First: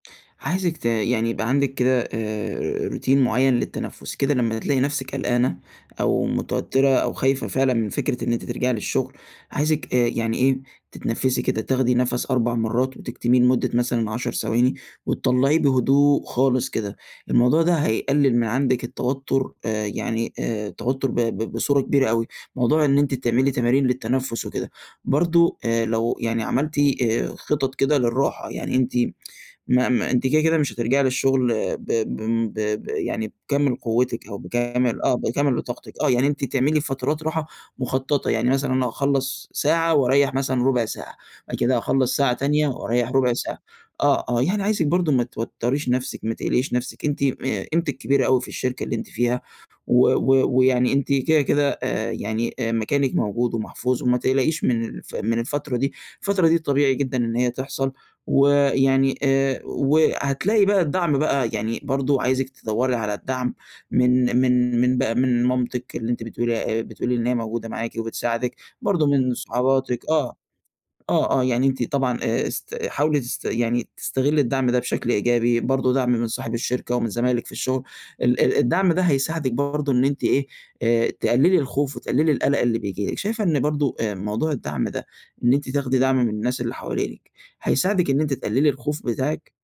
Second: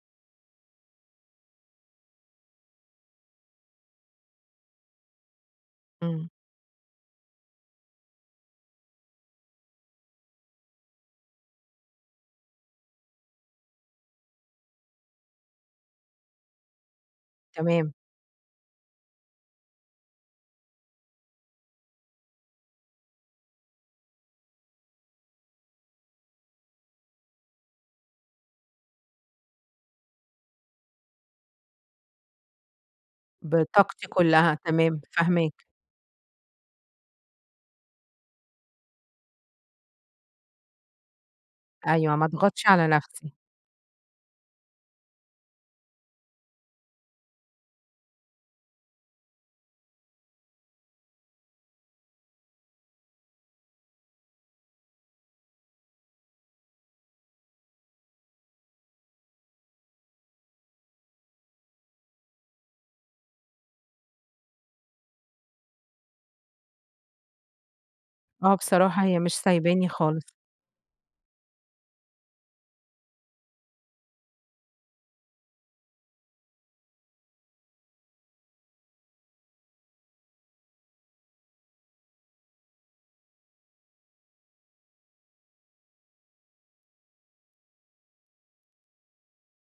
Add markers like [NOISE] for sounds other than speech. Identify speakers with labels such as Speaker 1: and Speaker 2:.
Speaker 1: عايزِِك ت يعني يبقى عندِك كده، آآ روتين مُعيّن للتنفس كده، لمّا تلاقي نفسِك قلقانة أو
Speaker 2: إمم.
Speaker 1: متوترة أو خايفة فعلًا من فكرة إن أنتِ ترجعي للشغل، عايزِك آآ يعني إيه، تتنفسي كده، تاخدي نفس 4 مرات وتكتمِيه لمُدة مثلًا 10 ثواني، وتطلعيه بهدوء خالص كده. الموضوع ده
Speaker 2: تمام.
Speaker 1: هيقلل من عندِك التوتر، آآ، يعني آآ التوتر ب ب بصورة كبيرة أوي، موضوع إن أنتِ تعملي تمارين للتنفس وكده. برضه، آآ لو يعني عملتِ خِطط كده للراحة، يعني أنتِ [TSK] ما ما أنتِ كده، كده مش هترجعي للشغل ب بم ب ب يعني بكامِل
Speaker 2: بطاقَتِي
Speaker 1: قوتِك أو
Speaker 2: كلها، تمام،
Speaker 1: بكامل آه، بكامل
Speaker 2: فاهماك.
Speaker 1: طاقتِك، آه، يعني أنتِ تعملي فترات راحة مُخططة يعني مثلًا، أنا هاخلّص ساعة وأريح مثلًا ربع ساعة، وبعد كده
Speaker 2: أيوه،
Speaker 1: هاخلص
Speaker 2: ما
Speaker 1: ساعة
Speaker 2: اضغطش
Speaker 1: تانية
Speaker 2: على
Speaker 1: وأريح ربع
Speaker 2: نفسي.
Speaker 1: ساعة. آه، آه، يعني عايزِك برضه ما توتريش نفسِك، ما تقلقيش نفسِك، أنتِ آآ قيمتِك كبيرة أوي في الشركة اللي أنتِ فيها و و ويعني أنتِ كده، كده، آآ يعني مكانِك موجود ومحفوظ، وما تقلقيش من الف من الفترة دي، الفترة دي طبيعي جدًا إن هي تحصل. ويعني آآ وهتلاقي بقى الدعم بقى، يعني برضه عايزِك تِدوَّري على الدعم من من من بقى من مامتِك اللي أنتِ بتقولي بتقولي إن هي موجودة معاكِ
Speaker 2: آه،
Speaker 1: وبتساعدِك،
Speaker 2: بصراحة
Speaker 1: برضه
Speaker 2: هي مش
Speaker 1: من
Speaker 2: سايباني
Speaker 1: صحباتِك
Speaker 2: خالص.
Speaker 1: آه، آه، آه يعني أنتِ طبعًا آآ، است حاولي تست يعني تستغلي الدعم ده بشكل إيجابي، برضه دعم من صاحب الشركة، ومن زمايلِك في الشغل، ال ال الدعم ده هيساعدِك برضه إن أنتِ إيه، آآ تقللي الخوف، وتقللي القلق اللي بييجي لِك. شايفة إن برضه، آآ، موضوع الدعم ده، إن أنتِ تاخدي دعم من الناس اللي حوالينِك، هيساعدِك إن أنتِ تقللي الخوف بتاعِك؟